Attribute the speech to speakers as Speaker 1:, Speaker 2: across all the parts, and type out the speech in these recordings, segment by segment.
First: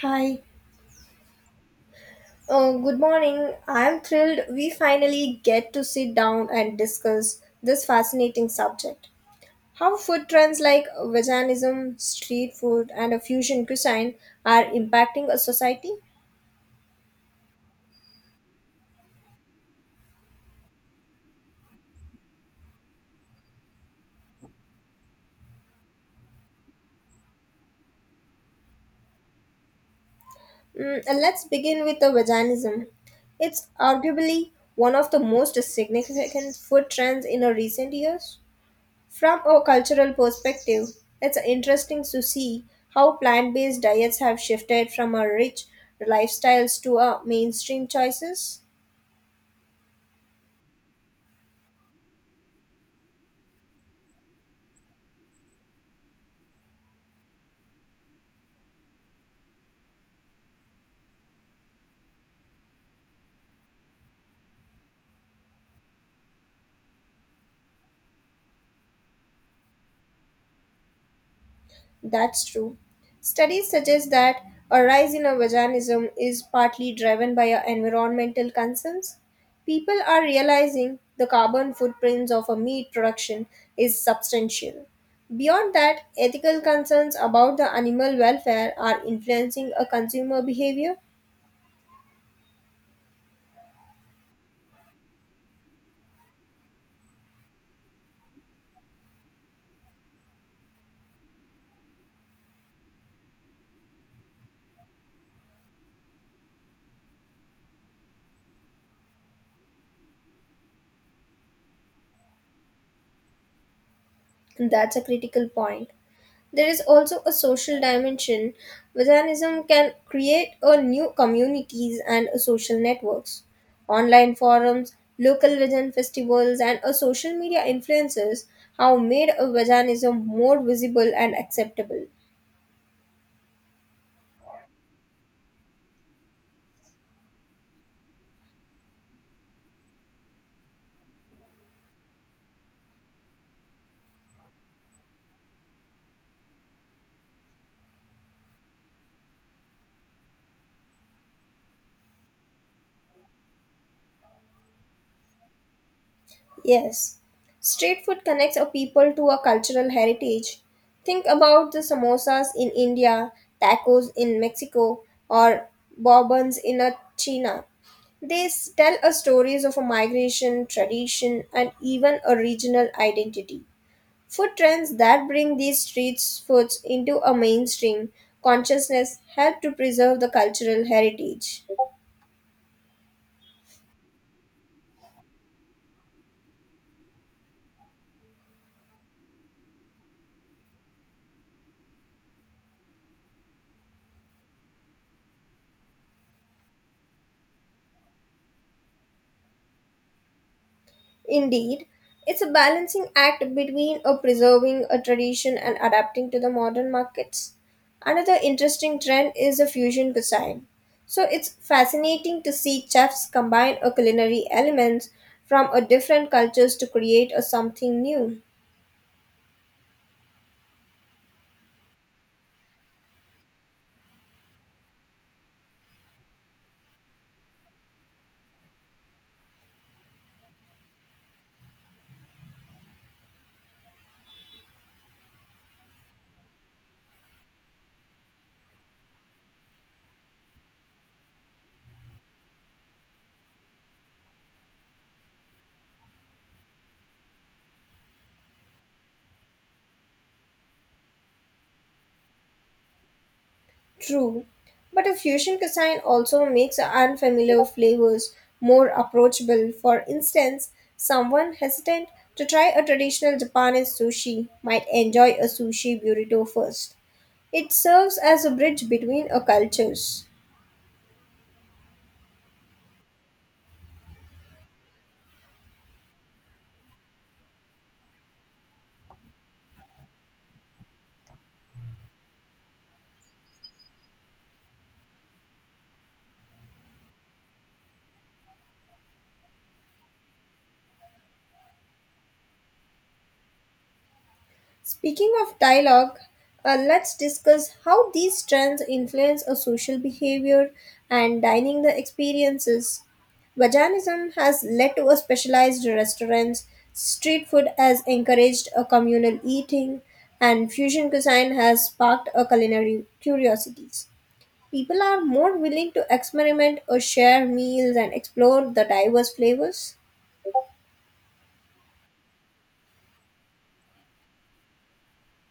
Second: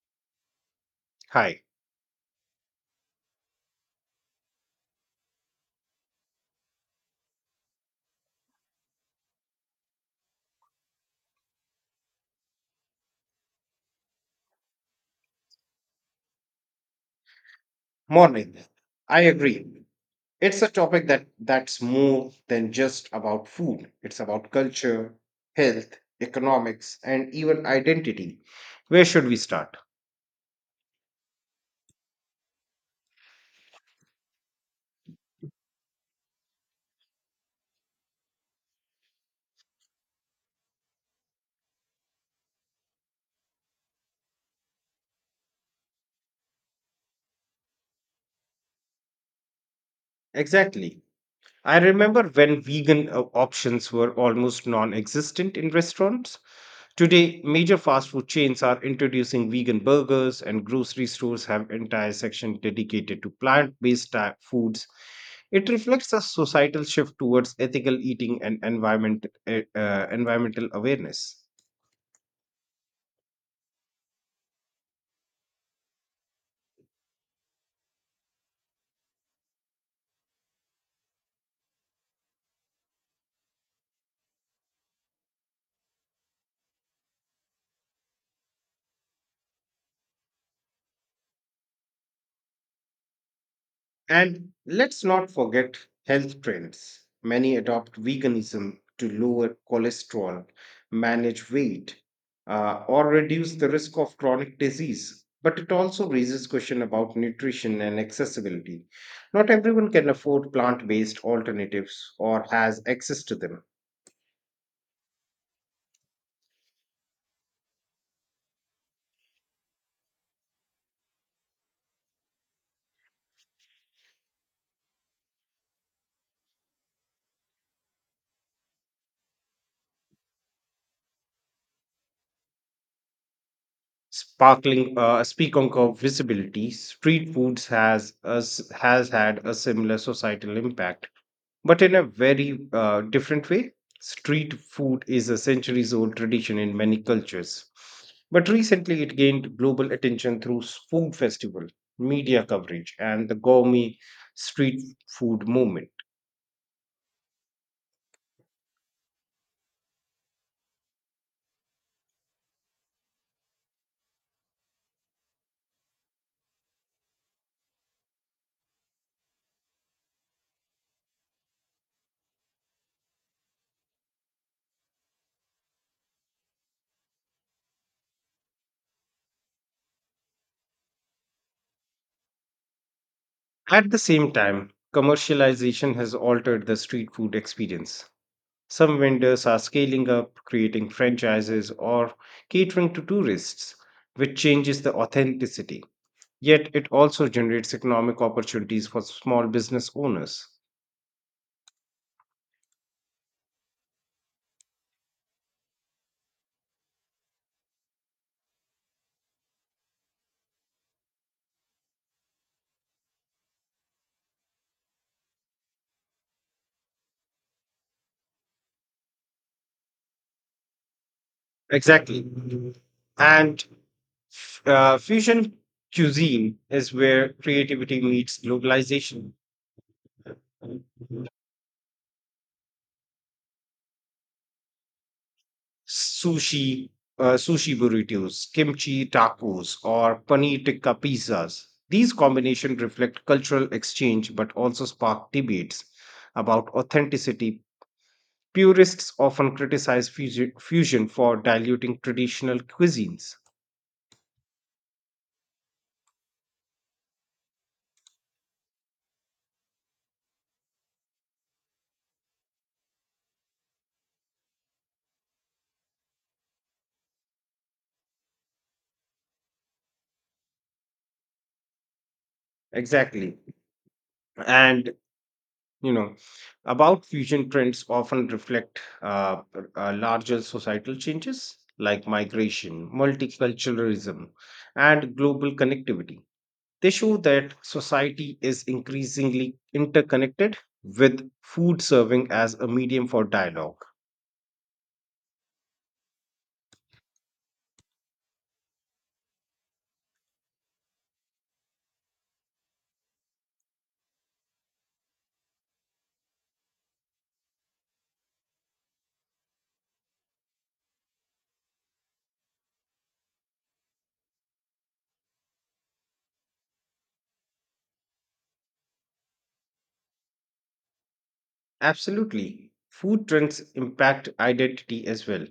Speaker 1: Hi.
Speaker 2: Hi,
Speaker 1: Oh, good morning. I'm thrilled we finally get to sit down and discuss this fascinating subject. How food trends like veganism, street food, and a fusion cuisine are impacting a society?
Speaker 2: morning. I agree. It's a topic that's more than just about food. It's about culture, health, economics, and even identity. Where should we start?
Speaker 1: Mm, and let's begin with the veganism. It's arguably one of the most significant food trends in the recent years. From a cultural perspective, it's interesting to see how plant based diets have shifted from our rich lifestyles to our mainstream choices.
Speaker 2: Exactly. I remember when vegan options were almost non-existent in restaurants. Today, major fast food chains are introducing vegan burgers, and grocery stores have entire sections dedicated to plant based foods. It reflects a societal shift towards ethical eating and environmental awareness.
Speaker 1: That's true. Studies suggest that a rise in our veganism is partly driven by our environmental concerns. People are realizing the carbon footprints of a meat production is substantial. Beyond that, ethical concerns about the animal welfare are influencing a consumer behavior.
Speaker 2: And let's not forget health trends. Many adopt veganism to lower cholesterol, manage weight, or reduce the risk of chronic disease. But it also raises question about nutrition and accessibility. Not everyone can afford plant-based alternatives or has access to them.
Speaker 1: That's a critical point. There is also a social dimension. Veganism can create a new communities and a social networks. Online forums, local vegan festivals, and a social media influences have made a veganism more visible and acceptable.
Speaker 2: Speaking of visibility, street foods has had a similar societal impact but in a very different way. Street food is a centuries old tradition in many cultures, but recently it gained global attention through food festival, media coverage, and the gourmet street food movement.
Speaker 1: Yes, street food connects a people to a cultural heritage. Think about the samosas in India, tacos in Mexico, or bourbons in China. They tell us stories of a migration, tradition, and even a regional identity. Food trends that bring these street foods into a mainstream consciousness help to preserve the cultural heritage.
Speaker 2: At the same time, commercialization has altered the street food experience. Some vendors are scaling up, creating franchises, or catering to tourists, which changes the authenticity. Yet it also generates economic opportunities for small business owners.
Speaker 1: Indeed, it's a balancing act between a preserving a tradition and adapting to the modern markets. Another interesting trend is the fusion cuisine. So it's fascinating to see chefs combine a culinary elements from a different cultures to create a something new.
Speaker 2: Exactly. And Fusion cuisine is where creativity meets globalization. Sushi, sushi burritos, kimchi tacos, or paneer tikka pizzas. These combinations reflect cultural exchange but also spark debates about authenticity. Purists often criticize fusion for diluting traditional cuisines.
Speaker 1: True, but a fusion cuisine also makes unfamiliar flavors more approachable. For instance, someone hesitant to try a traditional Japanese sushi might enjoy a sushi burrito first. It serves as a bridge between a cultures.
Speaker 2: Exactly. And, you know, about fusion trends often reflect larger societal changes like migration, multiculturalism, and global connectivity. They show that society is increasingly interconnected with food serving as a medium for dialogue.
Speaker 1: Speaking of dialogue, let's discuss how these trends influence our social behavior and dining the experiences. Vajanism has led to a specialized restaurants, street food has encouraged a communal eating, and fusion cuisine has sparked a culinary curiosities. People are more willing to experiment or share meals and explore the diverse flavors.
Speaker 2: Absolutely. Food trends impact identity as well.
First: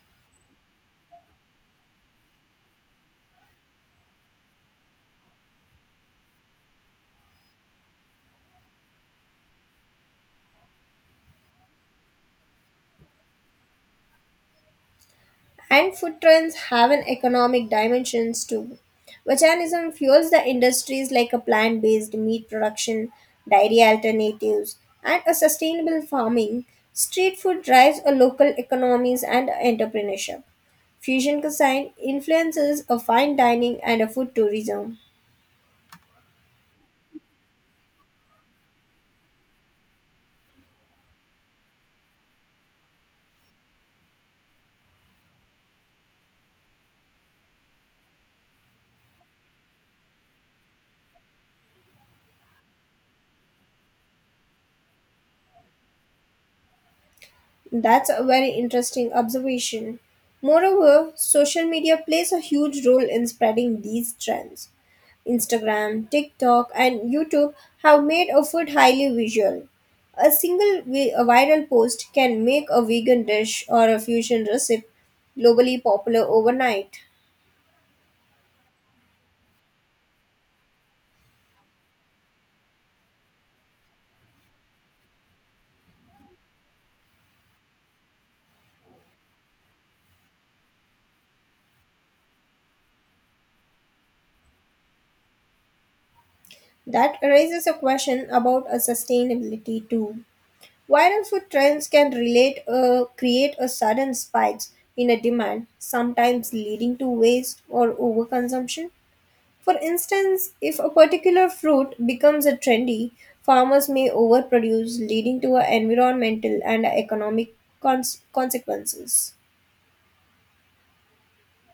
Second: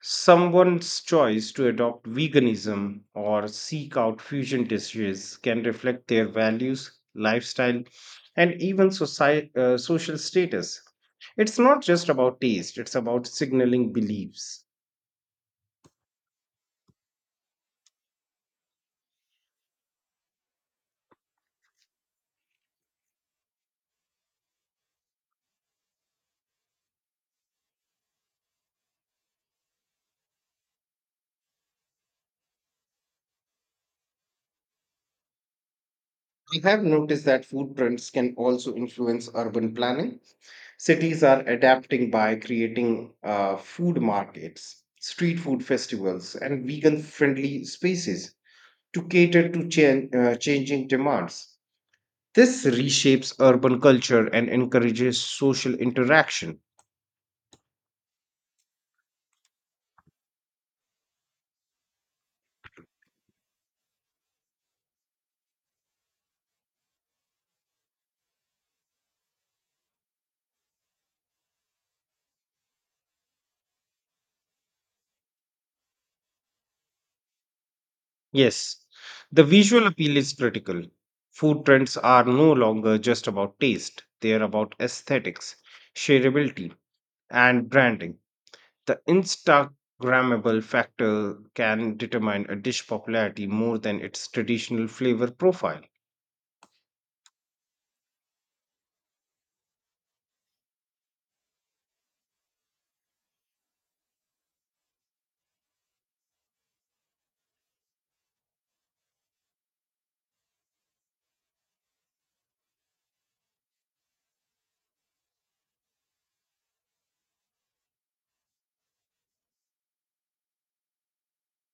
Speaker 2: Someone's choice to adopt veganism or seek out fusion dishes can reflect their values, lifestyle, and even social status. It's not just about taste, it's about signaling beliefs.
Speaker 1: And food trends have an economic dimensions too. Veganism fuels the industries like a plant-based meat production, dairy alternatives, and a sustainable farming. Street food drives a local economies and entrepreneurship. Fusion cuisine influences a fine dining and a food tourism.
Speaker 2: I have noticed that food trends can also influence urban planning. Cities are adapting by creating food markets, street food festivals, and vegan friendly spaces to cater to changing demands. This reshapes urban culture and encourages social interaction.
Speaker 1: That's a very interesting observation. Moreover, social media plays a huge role in spreading these trends. Instagram, TikTok, and YouTube have made a food highly visual. A viral post can make a vegan dish or a fusion recipe globally popular overnight.
Speaker 2: Yes, the visual appeal is critical. Food trends are no longer just about taste, they are about aesthetics, shareability, and branding. The Instagrammable factor can determine a dish popularity more than its traditional flavor profile.
Speaker 1: That raises a question about a sustainability too. Viral food trends can relate create a sudden spikes in a demand, sometimes leading to waste or overconsumption. For instance, if a particular fruit becomes a trendy, farmers may overproduce, leading to a environmental and economic consequences.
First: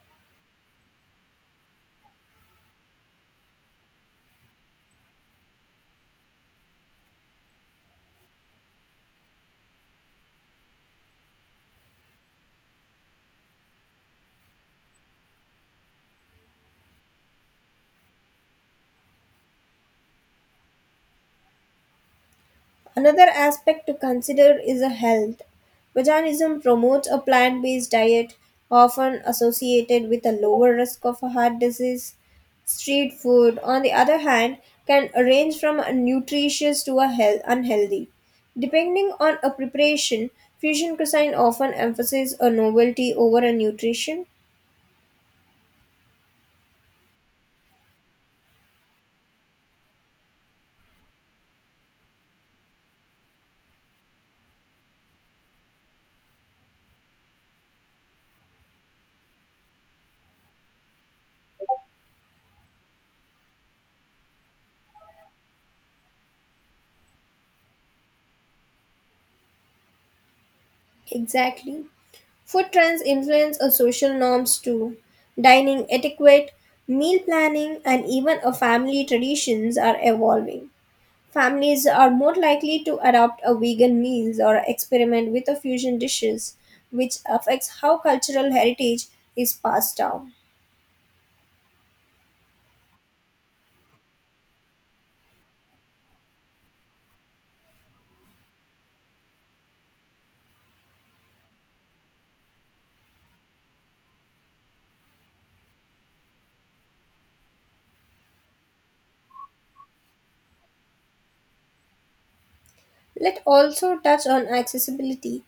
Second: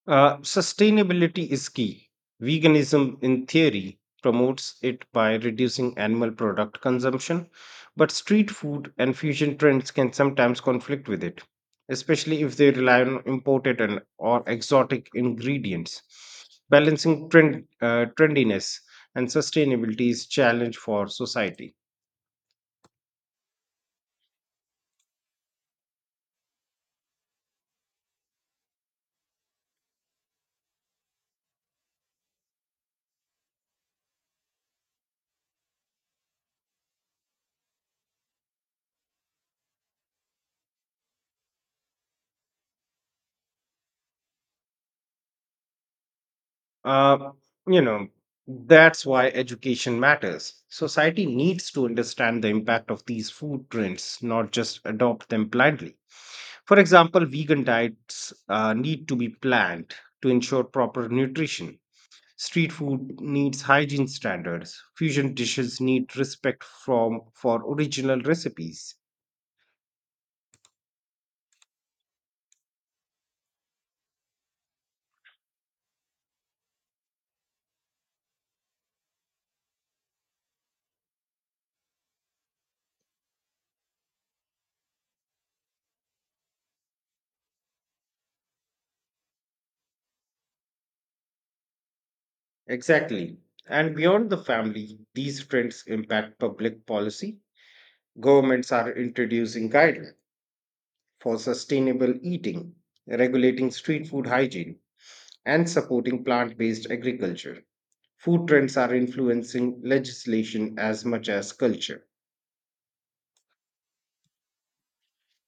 Speaker 2: Sustainability is key. Veganism, in theory, promotes it by reducing animal product consumption, but street food and fusion trends can sometimes conflict with it, especially if they rely on imported and or exotic ingredients. Balancing trendiness and sustainability is challenge for society.
Speaker 1: Another aspect to consider is a health. Veganism promotes a plant based diet, often associated with a lower risk of a heart disease. Street food, on the other hand, can range from a nutritious to a health unhealthy. Depending on a preparation, fusion cuisine often emphasizes a novelty over a nutrition.
Speaker 2: Uh, you know, that's why education matters. Society needs to understand the impact of these food trends, not just adopt them blindly. For example, vegan diets need to be planned to ensure proper nutrition. Street food needs hygiene standards. Fusion dishes need respect from for original recipes.
Speaker 1: Exactly. Food trends influence our social norms too. Dining etiquette, meal planning, and even our family traditions are evolving. Families are more likely to adopt a vegan meals or experiment with a fusion dishes, which affects how cultural heritage is passed down.
Speaker 2: Exactly. And beyond the family, these trends impact public policy. Governments are introducing guidelines for sustainable eating, regulating street food hygiene, and supporting plant based agriculture. Food trends are influencing legislation as much as culture.
Speaker 1: Let also touch on accessibility.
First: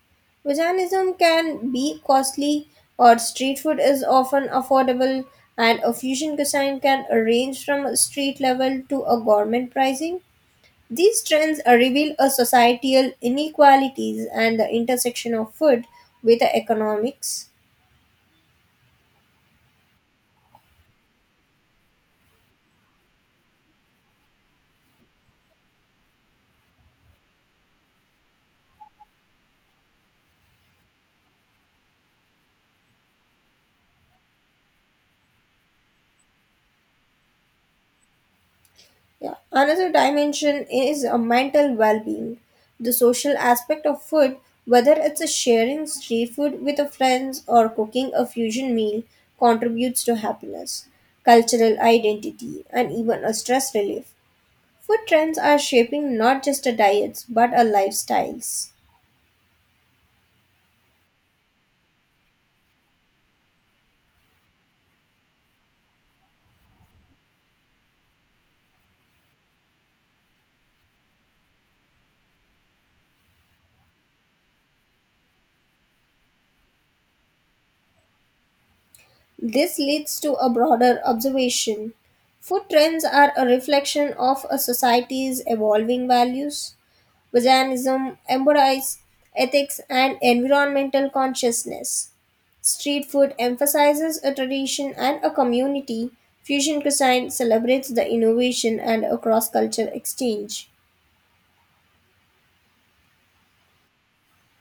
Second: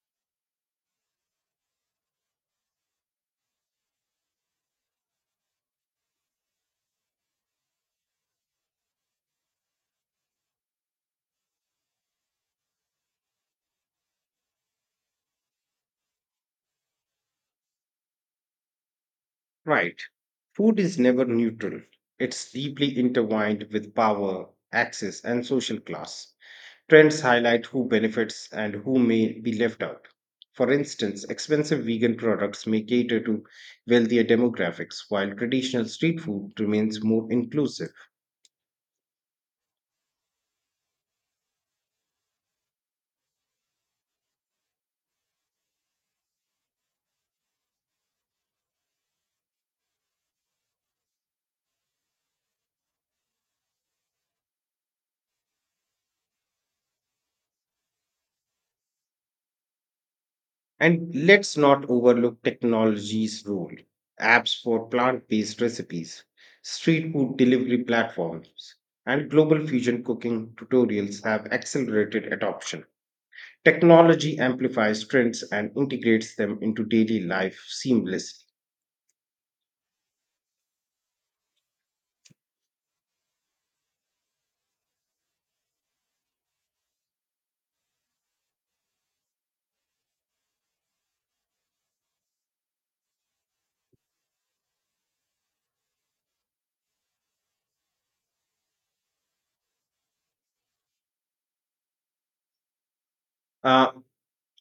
Speaker 1: Veganism can be costly, or street food is often affordable, and a fusion cuisine can range from a street level to a government pricing. These trends reveal a societal inequalities and the intersection of food with the economics.
Speaker 2: Right. Food is never neutral, it's deeply intertwined with power, access, and social class. Trends highlight who benefits and who may be left out. For instance, expensive vegan products may cater to wealthier demographics, while traditional street food remains more inclusive.
Speaker 1: Yeah. Another dimension is a mental well-being. The social aspect of food, whether it's a sharing street food with a friends or cooking a fusion meal, contributes to happiness, cultural identity, and even a stress relief. Food trends are shaping not just a diets but a lifestyles.
Speaker 2: And let's not overlook technology's role. Apps for plant based recipes, street food delivery platforms, and global fusion cooking tutorials have accelerated adoption. Technology amplifies trends and integrates them into daily life seamlessly.
Speaker 1: This leads to a broader observation. Food trends are a reflection of a society's evolving values. Veganism embodies ethics and environmental consciousness. Street food emphasizes a tradition and a community. Fusion cuisine celebrates the innovation and a cross cultural exchange.
Speaker 2: Uh,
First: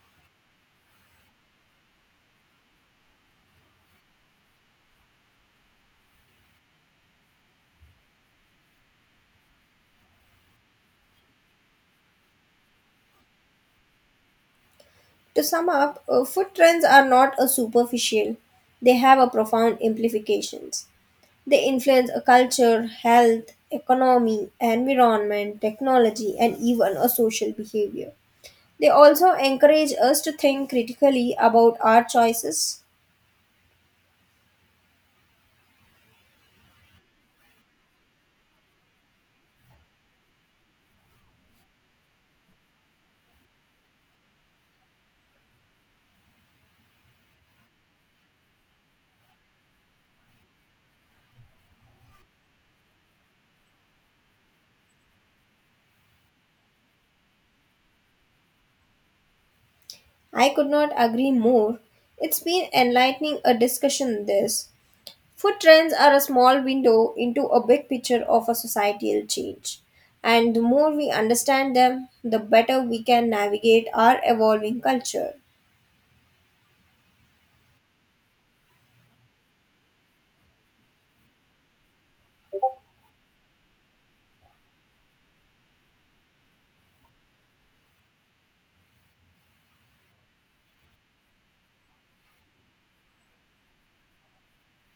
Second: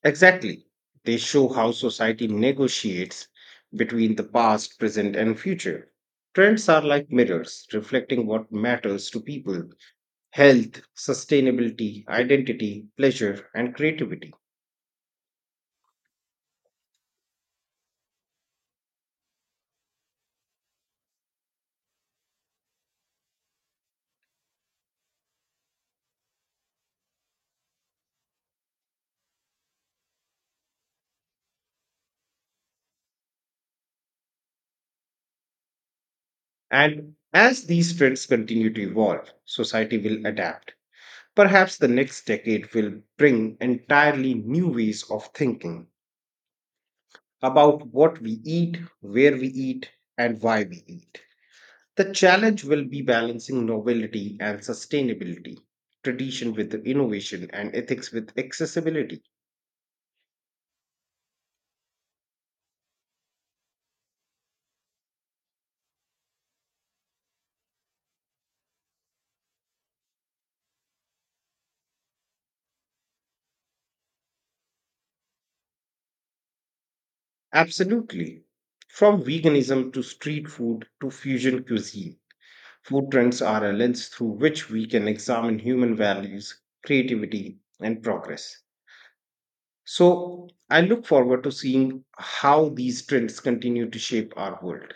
Speaker 2: exactly. They show how society negotiates between the past, present, and future. Trends are like mirrors, reflecting what matters to people health, sustainability, identity, pleasure, and creativity.
Speaker 1: To sum up, food trends are not a superficial, they have a profound implications. They influence a culture, health, economy, environment, technology, and even a social behavior. They also encourage us to think critically about our choices.
Speaker 2: And as these trends continue to evolve, society will adapt. Perhaps the next decade will bring entirely new ways of thinking about what we eat, where we eat, and why we eat. The challenge will be balancing novelty and sustainability, tradition with innovation, and ethics with accessibility.
Speaker 1: I could not agree more. It's been enlightening a discussion this. Food trends are a small window into a big picture of a societal change. And the more we understand them, the better we can navigate our evolving culture.
Speaker 2: Absolutely. From veganism to street food to fusion cuisine, food trends are a lens through which we can examine human values, creativity, and progress. So, I look forward to seeing how these trends continue to shape our world.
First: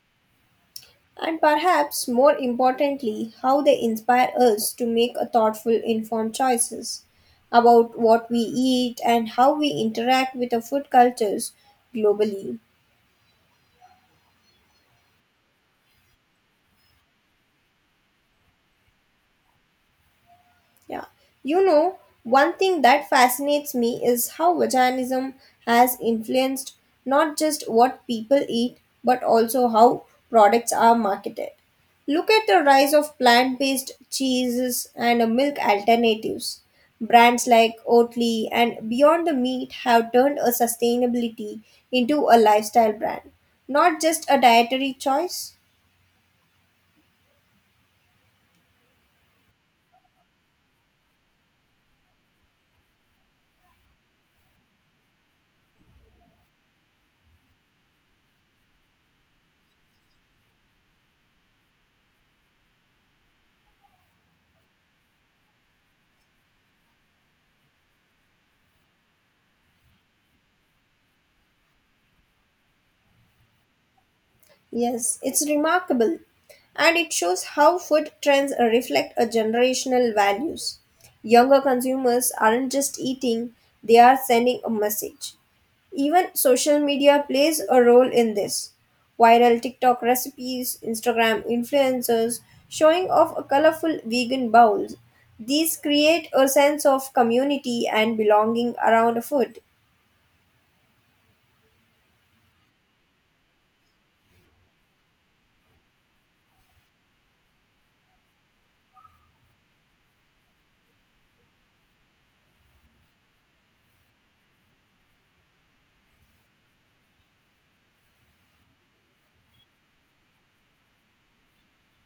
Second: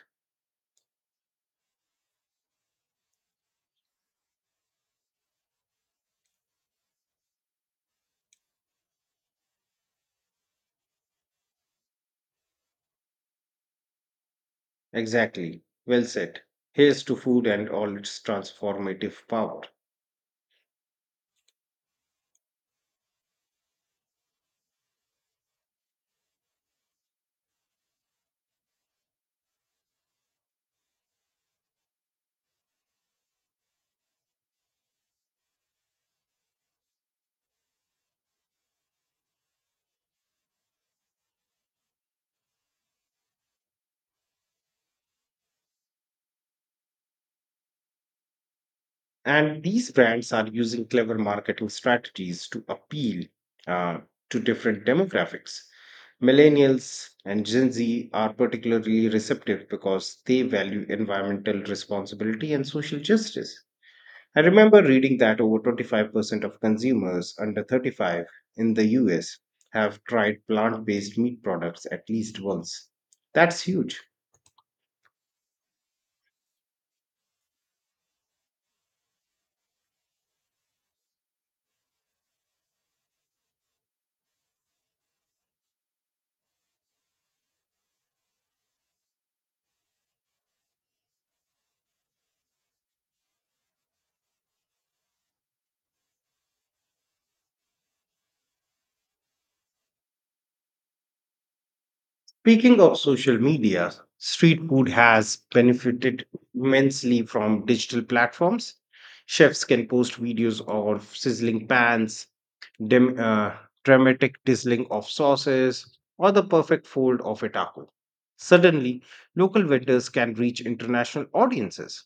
Speaker 1: And perhaps more importantly, how they inspire us to make a thoughtful, informed choices about what we eat and how we interact with the food cultures globally.
Speaker 2: Exactly. Well said. Here's to food and all its transformative power.
Speaker 1: Yeah. You know, one thing that fascinates me is how veganism has influenced not just what people eat, but also how products are marketed. Look at the rise of plant based cheeses and milk alternatives. Brands like Oatly and Beyond the Meat have turned a sustainability into a lifestyle brand, not just a dietary choice.
Speaker 2: And these brands are using clever marketing strategies to appeal uh, to different demographics. Millennials and Gen Z are particularly receptive because they value environmental responsibility and social justice. I remember reading that over 25% of consumers under 35 in the US have tried plant based meat products at least once. That's huge.
Speaker 1: Yes, it's remarkable. And it shows how food trends reflect a generational values. Younger consumers aren't just eating, they are sending a message. Even social media plays a role in this. Viral TikTok recipes, Instagram influencers showing off a colorful vegan bowls. These create a sense of community and belonging around food.
Speaker 2: Speaking of social media, street food has benefited immensely from digital platforms. Chefs can post videos of sizzling pans, dem- uh, dramatic sizzling of sauces, or the perfect fold of a taco. Suddenly, local vendors can reach international audiences.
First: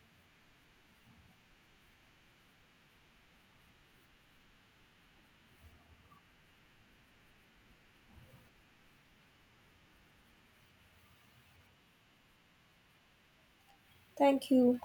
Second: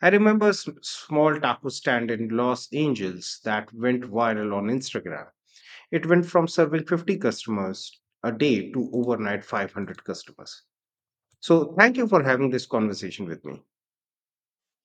Speaker 2: I remember a small taco stand in Los Angeles that went viral on Instagram. It went from serving 50 customers a day to overnight 500 customers. So, thank you for having this conversation with me.
Speaker 1: Thank you.